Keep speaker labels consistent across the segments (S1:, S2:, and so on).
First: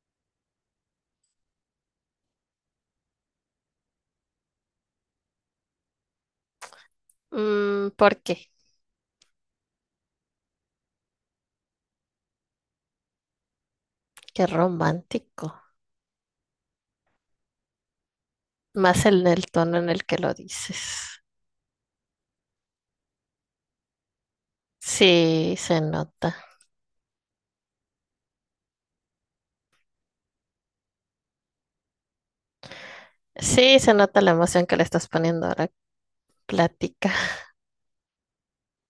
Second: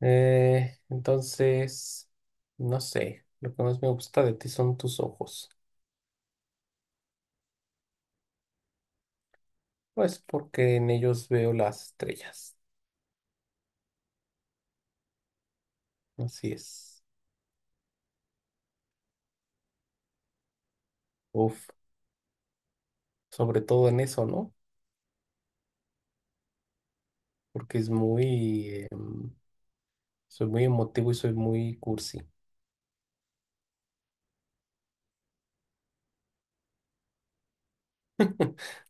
S1: Entonces, no sé, lo que más me gusta de ti son tus ojos.
S2: Mm, ¿por qué?
S1: Pues porque en ellos veo las estrellas.
S2: Qué romántico.
S1: Así es.
S2: Más en el tono en el que lo dices.
S1: Uf, sobre todo en eso, ¿no?
S2: Sí, se nota.
S1: Porque soy muy emotivo y soy muy cursi.
S2: Sí, se nota la emoción que le estás poniendo a la plática.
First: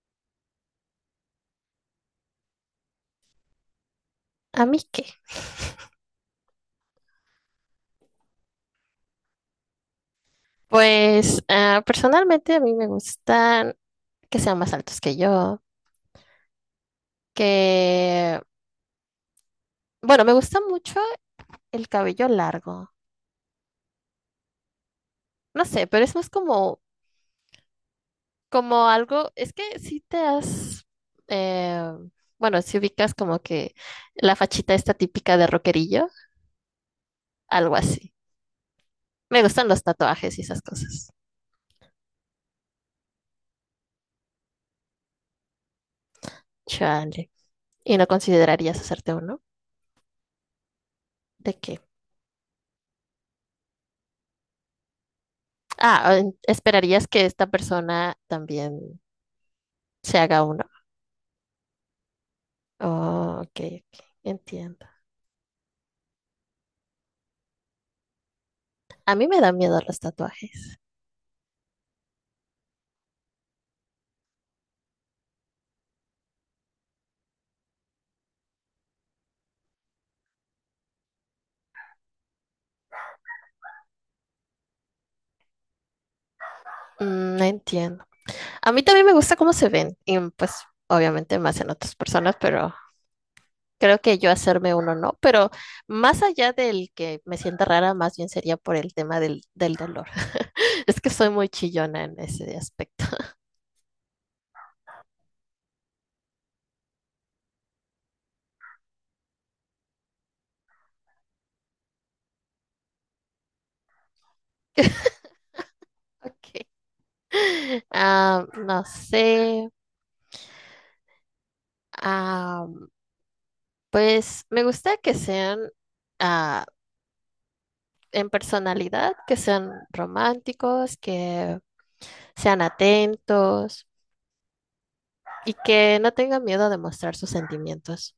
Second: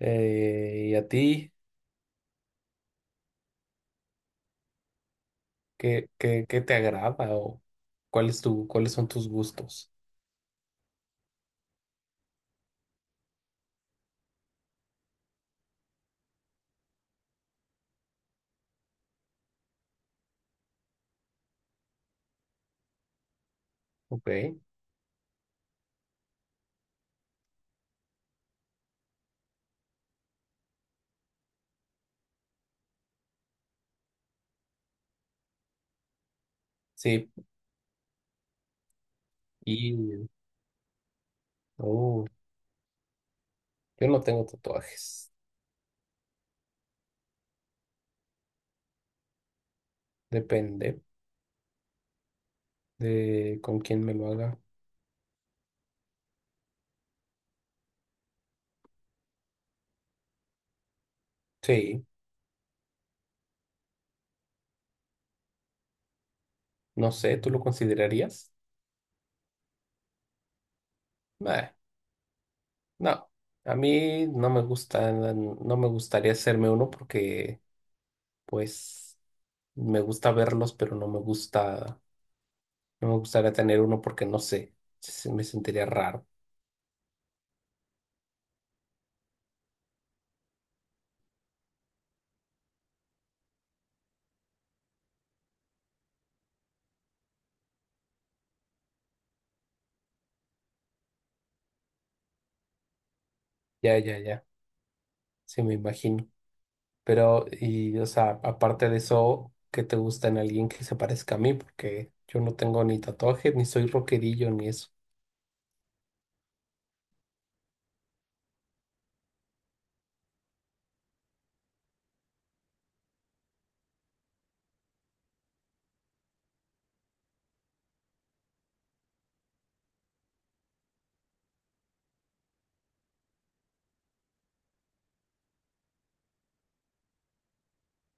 S1: ¿Y a ti
S2: ¿A mí qué?
S1: qué te agrada o cuáles son tus gustos?
S2: Pues personalmente a mí me gustan que sean más altos que yo, que, bueno, me gusta mucho el cabello largo.
S1: Ok,
S2: No sé, pero es más como algo, es que eh, bueno, si ubicas como que la fachita esta típica de rockerillo.
S1: sí,
S2: Algo así. Me gustan los
S1: y
S2: tatuajes y esas cosas.
S1: oh, yo no tengo tatuajes,
S2: Chale. ¿Y no considerarías hacerte uno?
S1: depende
S2: ¿De qué?
S1: de con quién me lo haga.
S2: Ah, ¿esperarías que esta persona también se haga uno?
S1: Sí,
S2: Oh, ok, ok, entiendo.
S1: no sé, ¿tú lo considerarías?
S2: A mí me da miedo los tatuajes.
S1: Nah, no, a mí no me gusta, no me gustaría hacerme uno porque, pues, me gusta verlos, pero no me gusta, no me gustaría tener uno porque no sé, me sentiría raro.
S2: Mm, no entiendo. A mí también me gusta cómo se ven. Y pues, obviamente, más en otras personas, pero creo que yo hacerme uno no. Pero más allá del que me sienta rara, más bien sería por el tema del dolor. Es que soy muy chillona en ese aspecto.
S1: Ya, ya, ya, sí me imagino. Pero, y, o sea, aparte de eso, ¿qué te gusta en alguien que se parezca a mí? Porque yo no tengo ni tatuaje, ni soy rockerillo, ni eso.
S2: Ok. Ah, no sé. Ah, pues me gusta que sean ah, en personalidad, que sean románticos, que sean atentos y que no tengan miedo de mostrar sus sentimientos.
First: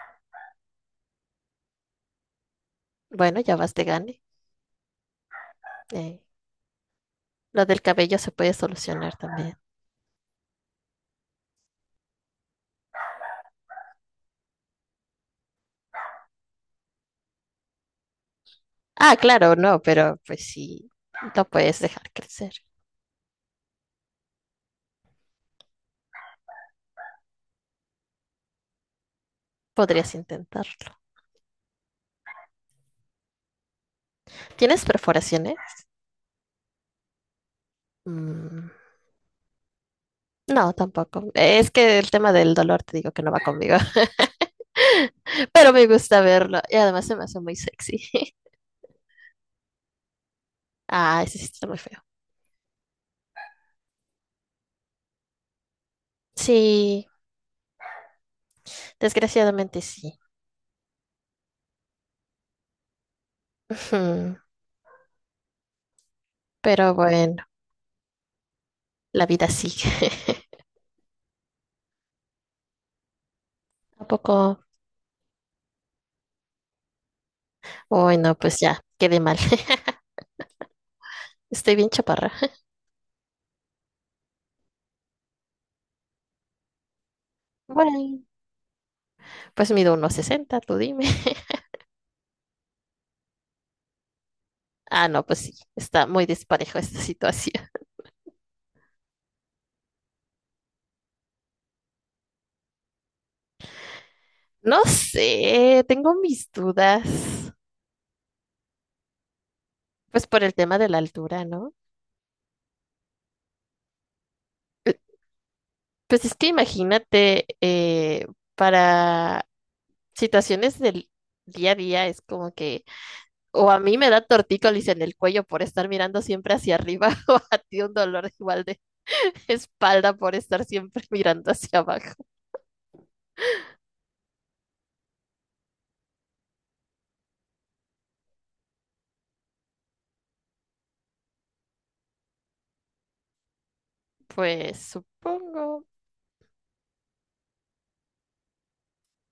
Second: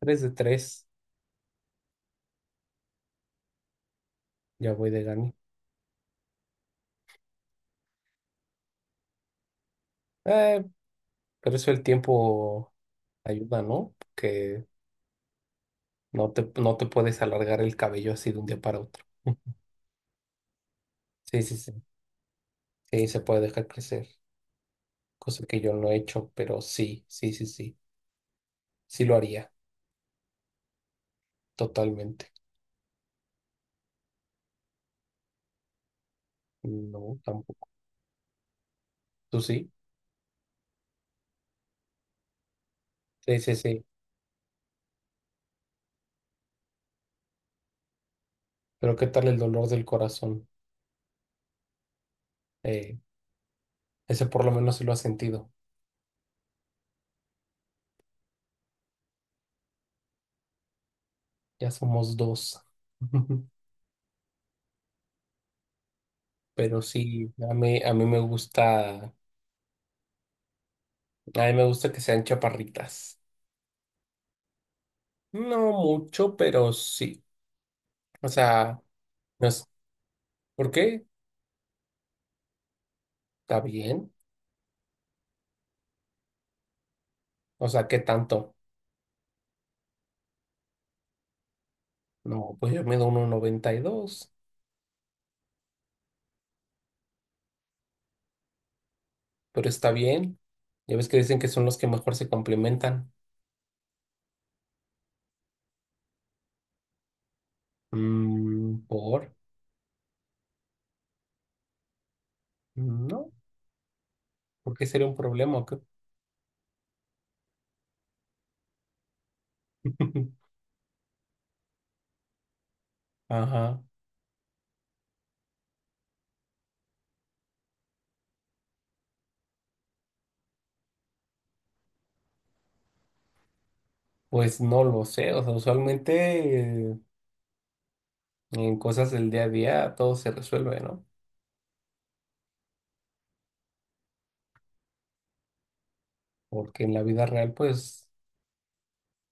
S1: Tres de tres,
S2: Bueno, ya vas de gane.
S1: ya voy de gane.
S2: Eh, lo del cabello se puede solucionar también.
S1: Eh, pero eso el tiempo. Ayuda, ¿no? Que no te puedes alargar el cabello así de un día para otro.
S2: Ah, claro, no, pero pues sí,
S1: Sí,
S2: lo
S1: sí, sí.
S2: puedes dejar crecer.
S1: Sí, se puede dejar crecer. Cosa que yo no he hecho, pero sí, sí, sí, sí. Sí lo haría,
S2: Podrías intentarlo.
S1: totalmente.
S2: ¿Tienes perforaciones?
S1: No, tampoco.
S2: Mm.
S1: ¿Tú sí?
S2: No, tampoco. Es que el tema del dolor te digo que no
S1: Sí,
S2: va
S1: sí,
S2: conmigo,
S1: sí.
S2: pero me gusta verlo y además se me hace muy sexy.
S1: Pero ¿qué tal el dolor del corazón?
S2: Ah, ese sí está muy feo.
S1: Eh, Ese por lo menos se lo ha sentido.
S2: Sí, desgraciadamente sí.
S1: Ya somos dos.
S2: Ujú.
S1: Pero
S2: Pero
S1: sí,
S2: bueno,
S1: a
S2: la vida sigue.
S1: mí me gusta que sean chaparritas.
S2: Tampoco.
S1: No mucho, pero sí.
S2: ¿Poco? Uy,
S1: O
S2: no, pues ya,
S1: sea,
S2: quedé mal.
S1: no. ¿Por qué?
S2: Estoy bien chaparra.
S1: Está bien. O sea, ¿qué
S2: Bueno,
S1: tanto?
S2: pues mido unos 60. Tú dime.
S1: No, pues yo mido 1.92,
S2: Ah, no, pues sí, está muy disparejo esta situación.
S1: pero está bien. Ya ves que dicen que son los que mejor se complementan.
S2: No sé, tengo mis dudas.
S1: Mm, ¿por?
S2: Pues por el tema de la altura, ¿no?
S1: No, ¿por qué sería un problema? ¿O qué?
S2: Pues es que imagínate, para situaciones del día a día es como que, o a
S1: Ajá.
S2: mí me da tortícolis en el cuello por estar mirando siempre hacia arriba, o a ti un dolor igual de espalda por estar siempre mirando hacia abajo.
S1: Pues no lo sé. O sea, usualmente eh, en cosas del día a día todo se resuelve, ¿no?
S2: Pues supongo,
S1: Porque en la vida real, pues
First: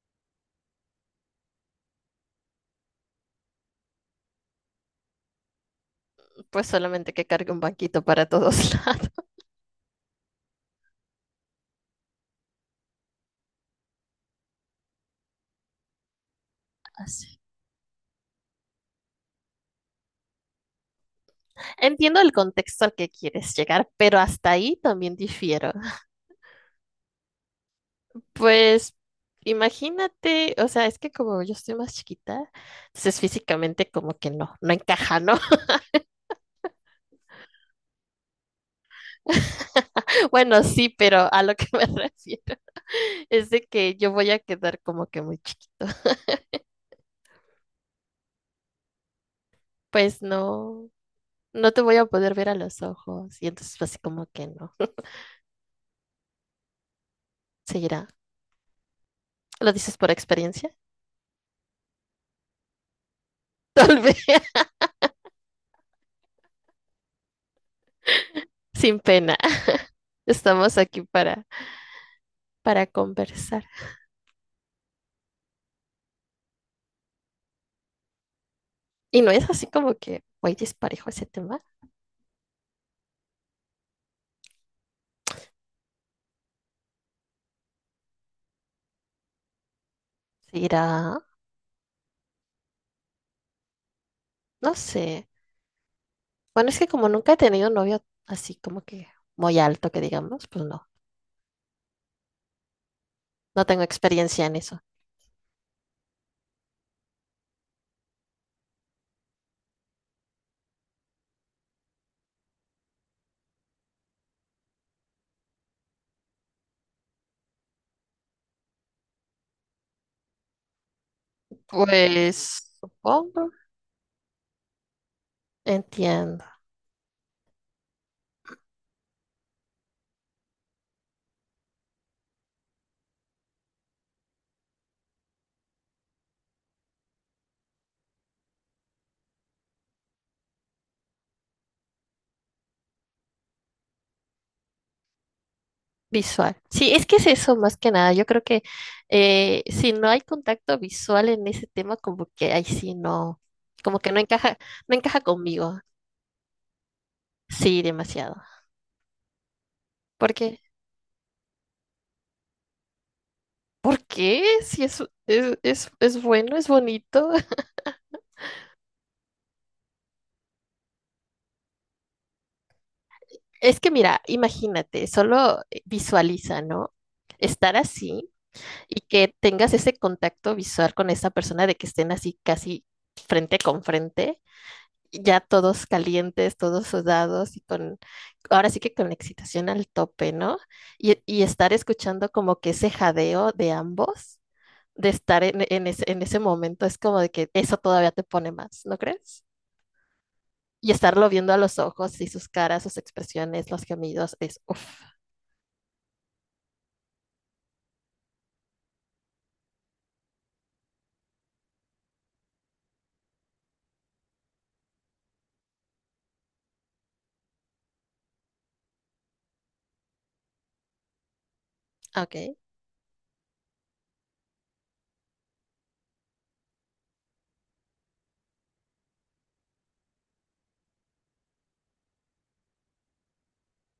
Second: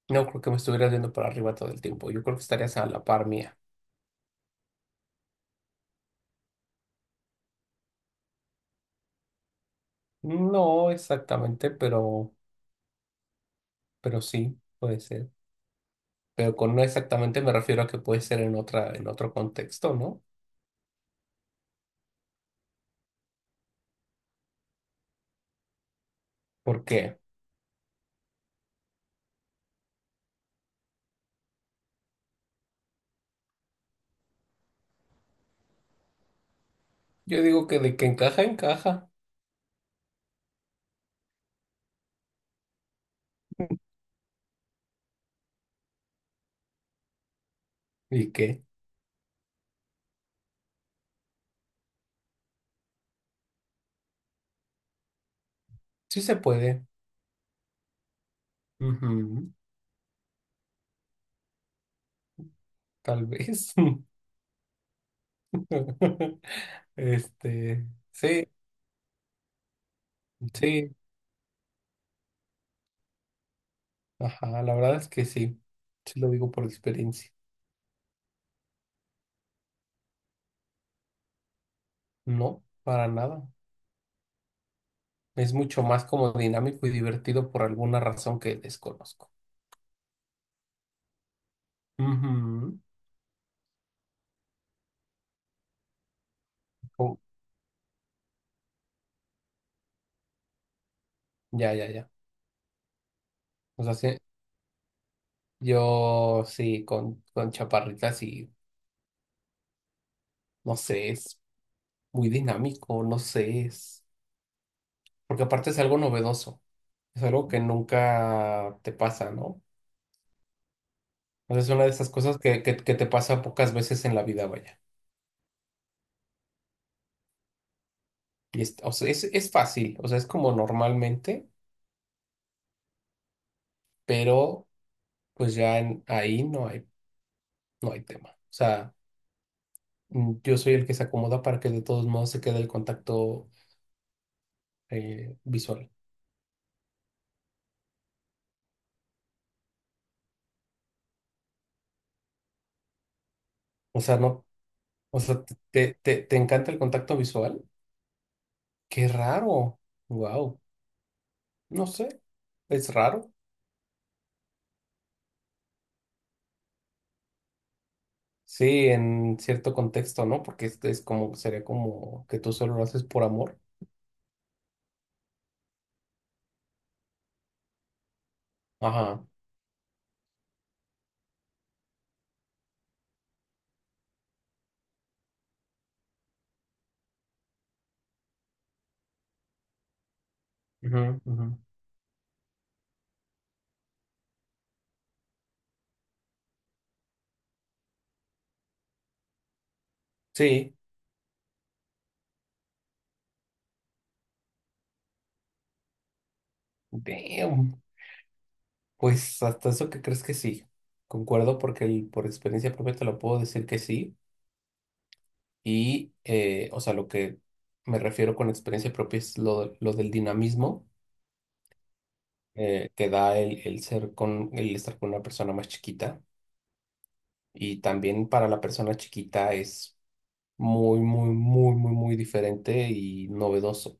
S1: no creo que me estuvieras viendo para arriba todo el tiempo. Yo creo que estarías a la par mía.
S2: pues solamente que cargue un banquito para todos
S1: No exactamente, pero sí, puede ser. Pero con no
S2: lados.
S1: exactamente me refiero a que puede ser en otro contexto, ¿no?
S2: Entiendo el contexto al que quieres llegar, pero hasta ahí también difiero.
S1: Porque
S2: Pues imagínate, o sea, es que como yo estoy más chiquita, entonces físicamente como que no encaja, ¿no?
S1: yo digo que de que encaja, encaja.
S2: Bueno, sí, pero a lo que me refiero es de que yo voy a quedar como que muy chiquito.
S1: ¿Y que?
S2: Pues no te voy a poder ver a los ojos y entonces así como que no.
S1: Sí se puede.
S2: Seguirá.
S1: Ujú,
S2: ¿Lo dices por experiencia?
S1: tal vez.
S2: Tal vez,
S1: Este, sí,
S2: sin pena. Estamos
S1: sí.
S2: aquí para conversar.
S1: Ajá, la verdad es que sí. Sí lo digo por experiencia.
S2: Y no es así como que voy disparejo ese tema.
S1: No, para nada. Es mucho más como dinámico y divertido por alguna razón que desconozco.
S2: Seguirá.
S1: Ujú.
S2: No sé. Bueno, es que como
S1: Oh,
S2: nunca he tenido un novio así como que muy alto, que digamos, pues no,
S1: ya, ya, ya.
S2: no tengo
S1: O sea, sí,
S2: experiencia en eso.
S1: yo sí, con chaparritas y no sé, es muy dinámico, no sé, es. Porque aparte es algo novedoso, es algo que nunca te pasa, ¿no? Entonces es una de esas cosas que,
S2: Pues
S1: que, que te pasa
S2: supongo,
S1: pocas veces en la vida, vaya.
S2: entiendo.
S1: Y o sea, es fácil, o sea, es como normalmente, pero pues ya ahí no hay tema. O sea, yo soy el que se acomoda para que de todos modos se quede el contacto visual.
S2: Visual. Sí, es que es eso más que nada. Yo creo que si no hay contacto visual en ese tema, como que ahí sí no, como
S1: O
S2: que
S1: sea, no,
S2: no encaja
S1: o sea,
S2: conmigo.
S1: te encanta el contacto visual.
S2: Sí, demasiado.
S1: Qué raro.
S2: Porque
S1: Wow. No sé, es raro.
S2: ¿por qué? Si es bueno, es bonito.
S1: Sí, en cierto contexto, ¿no? Porque este es como, sería como que tú solo lo haces por amor.
S2: Es que mira, imagínate, solo visualiza, ¿no? Estar así y
S1: Ajá.
S2: que tengas ese contacto visual con esa persona de que estén así casi frente con frente, ya todos calientes, todos sudados y con, ahora sí que con la excitación al tope, ¿no?
S1: Ujú,
S2: Y
S1: ujú.
S2: estar escuchando como que ese jadeo de ambos, de estar en ese momento, es como de que eso todavía te pone más, ¿no crees?
S1: Sí.
S2: Y estarlo viendo a los ojos y sus caras, sus expresiones, los gemidos, es uff.
S1: Damn. Pues hasta eso que crees que sí. Concuerdo porque por experiencia propia te lo puedo decir que sí. Y, o sea, lo que me refiero con experiencia propia es lo del dinamismo
S2: Ok,
S1: que da el el estar con una persona más chiquita. Y también para la persona chiquita es muy, muy, muy, muy, muy diferente y novedoso.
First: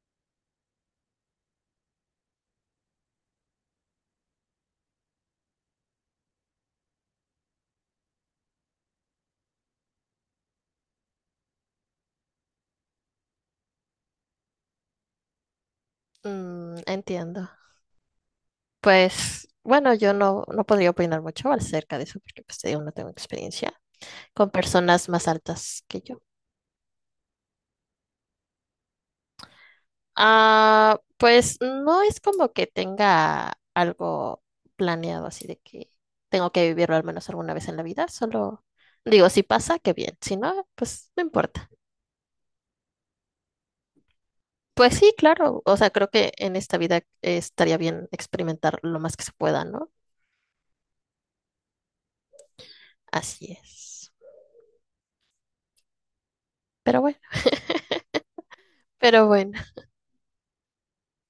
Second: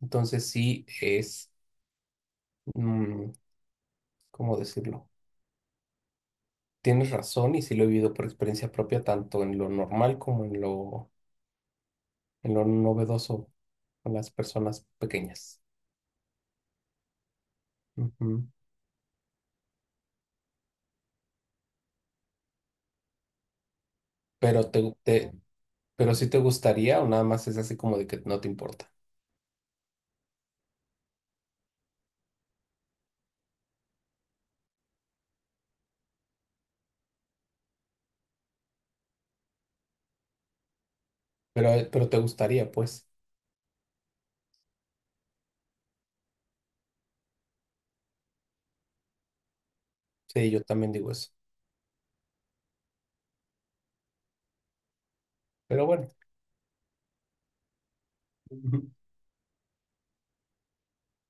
S1: Entonces sí es, mm, ¿cómo decirlo? Tienes razón y sí lo he vivido por experiencia propia, tanto en lo normal como en lo novedoso con las personas pequeñas.
S2: mm, entiendo.
S1: Ujú.
S2: Pues bueno, yo no podría opinar mucho acerca de eso porque pues te digo, no tengo experiencia con
S1: Pero te,
S2: personas más
S1: te-
S2: altas que
S1: pero
S2: yo.
S1: sí te gustaría o nada más es así como de que no te importa.
S2: Ah, pues no es como que tenga algo planeado así de que tengo que vivirlo al menos alguna vez en la vida, solo digo, si pasa, qué bien, si no, pues no importa.
S1: Pero te gustaría, pues.
S2: Pues sí, claro. O sea, creo que en esta vida estaría bien experimentar lo más que se pueda, ¿no?
S1: Sí, yo también digo eso.
S2: Así es.
S1: Pero bueno.
S2: Pero bueno, pero bueno.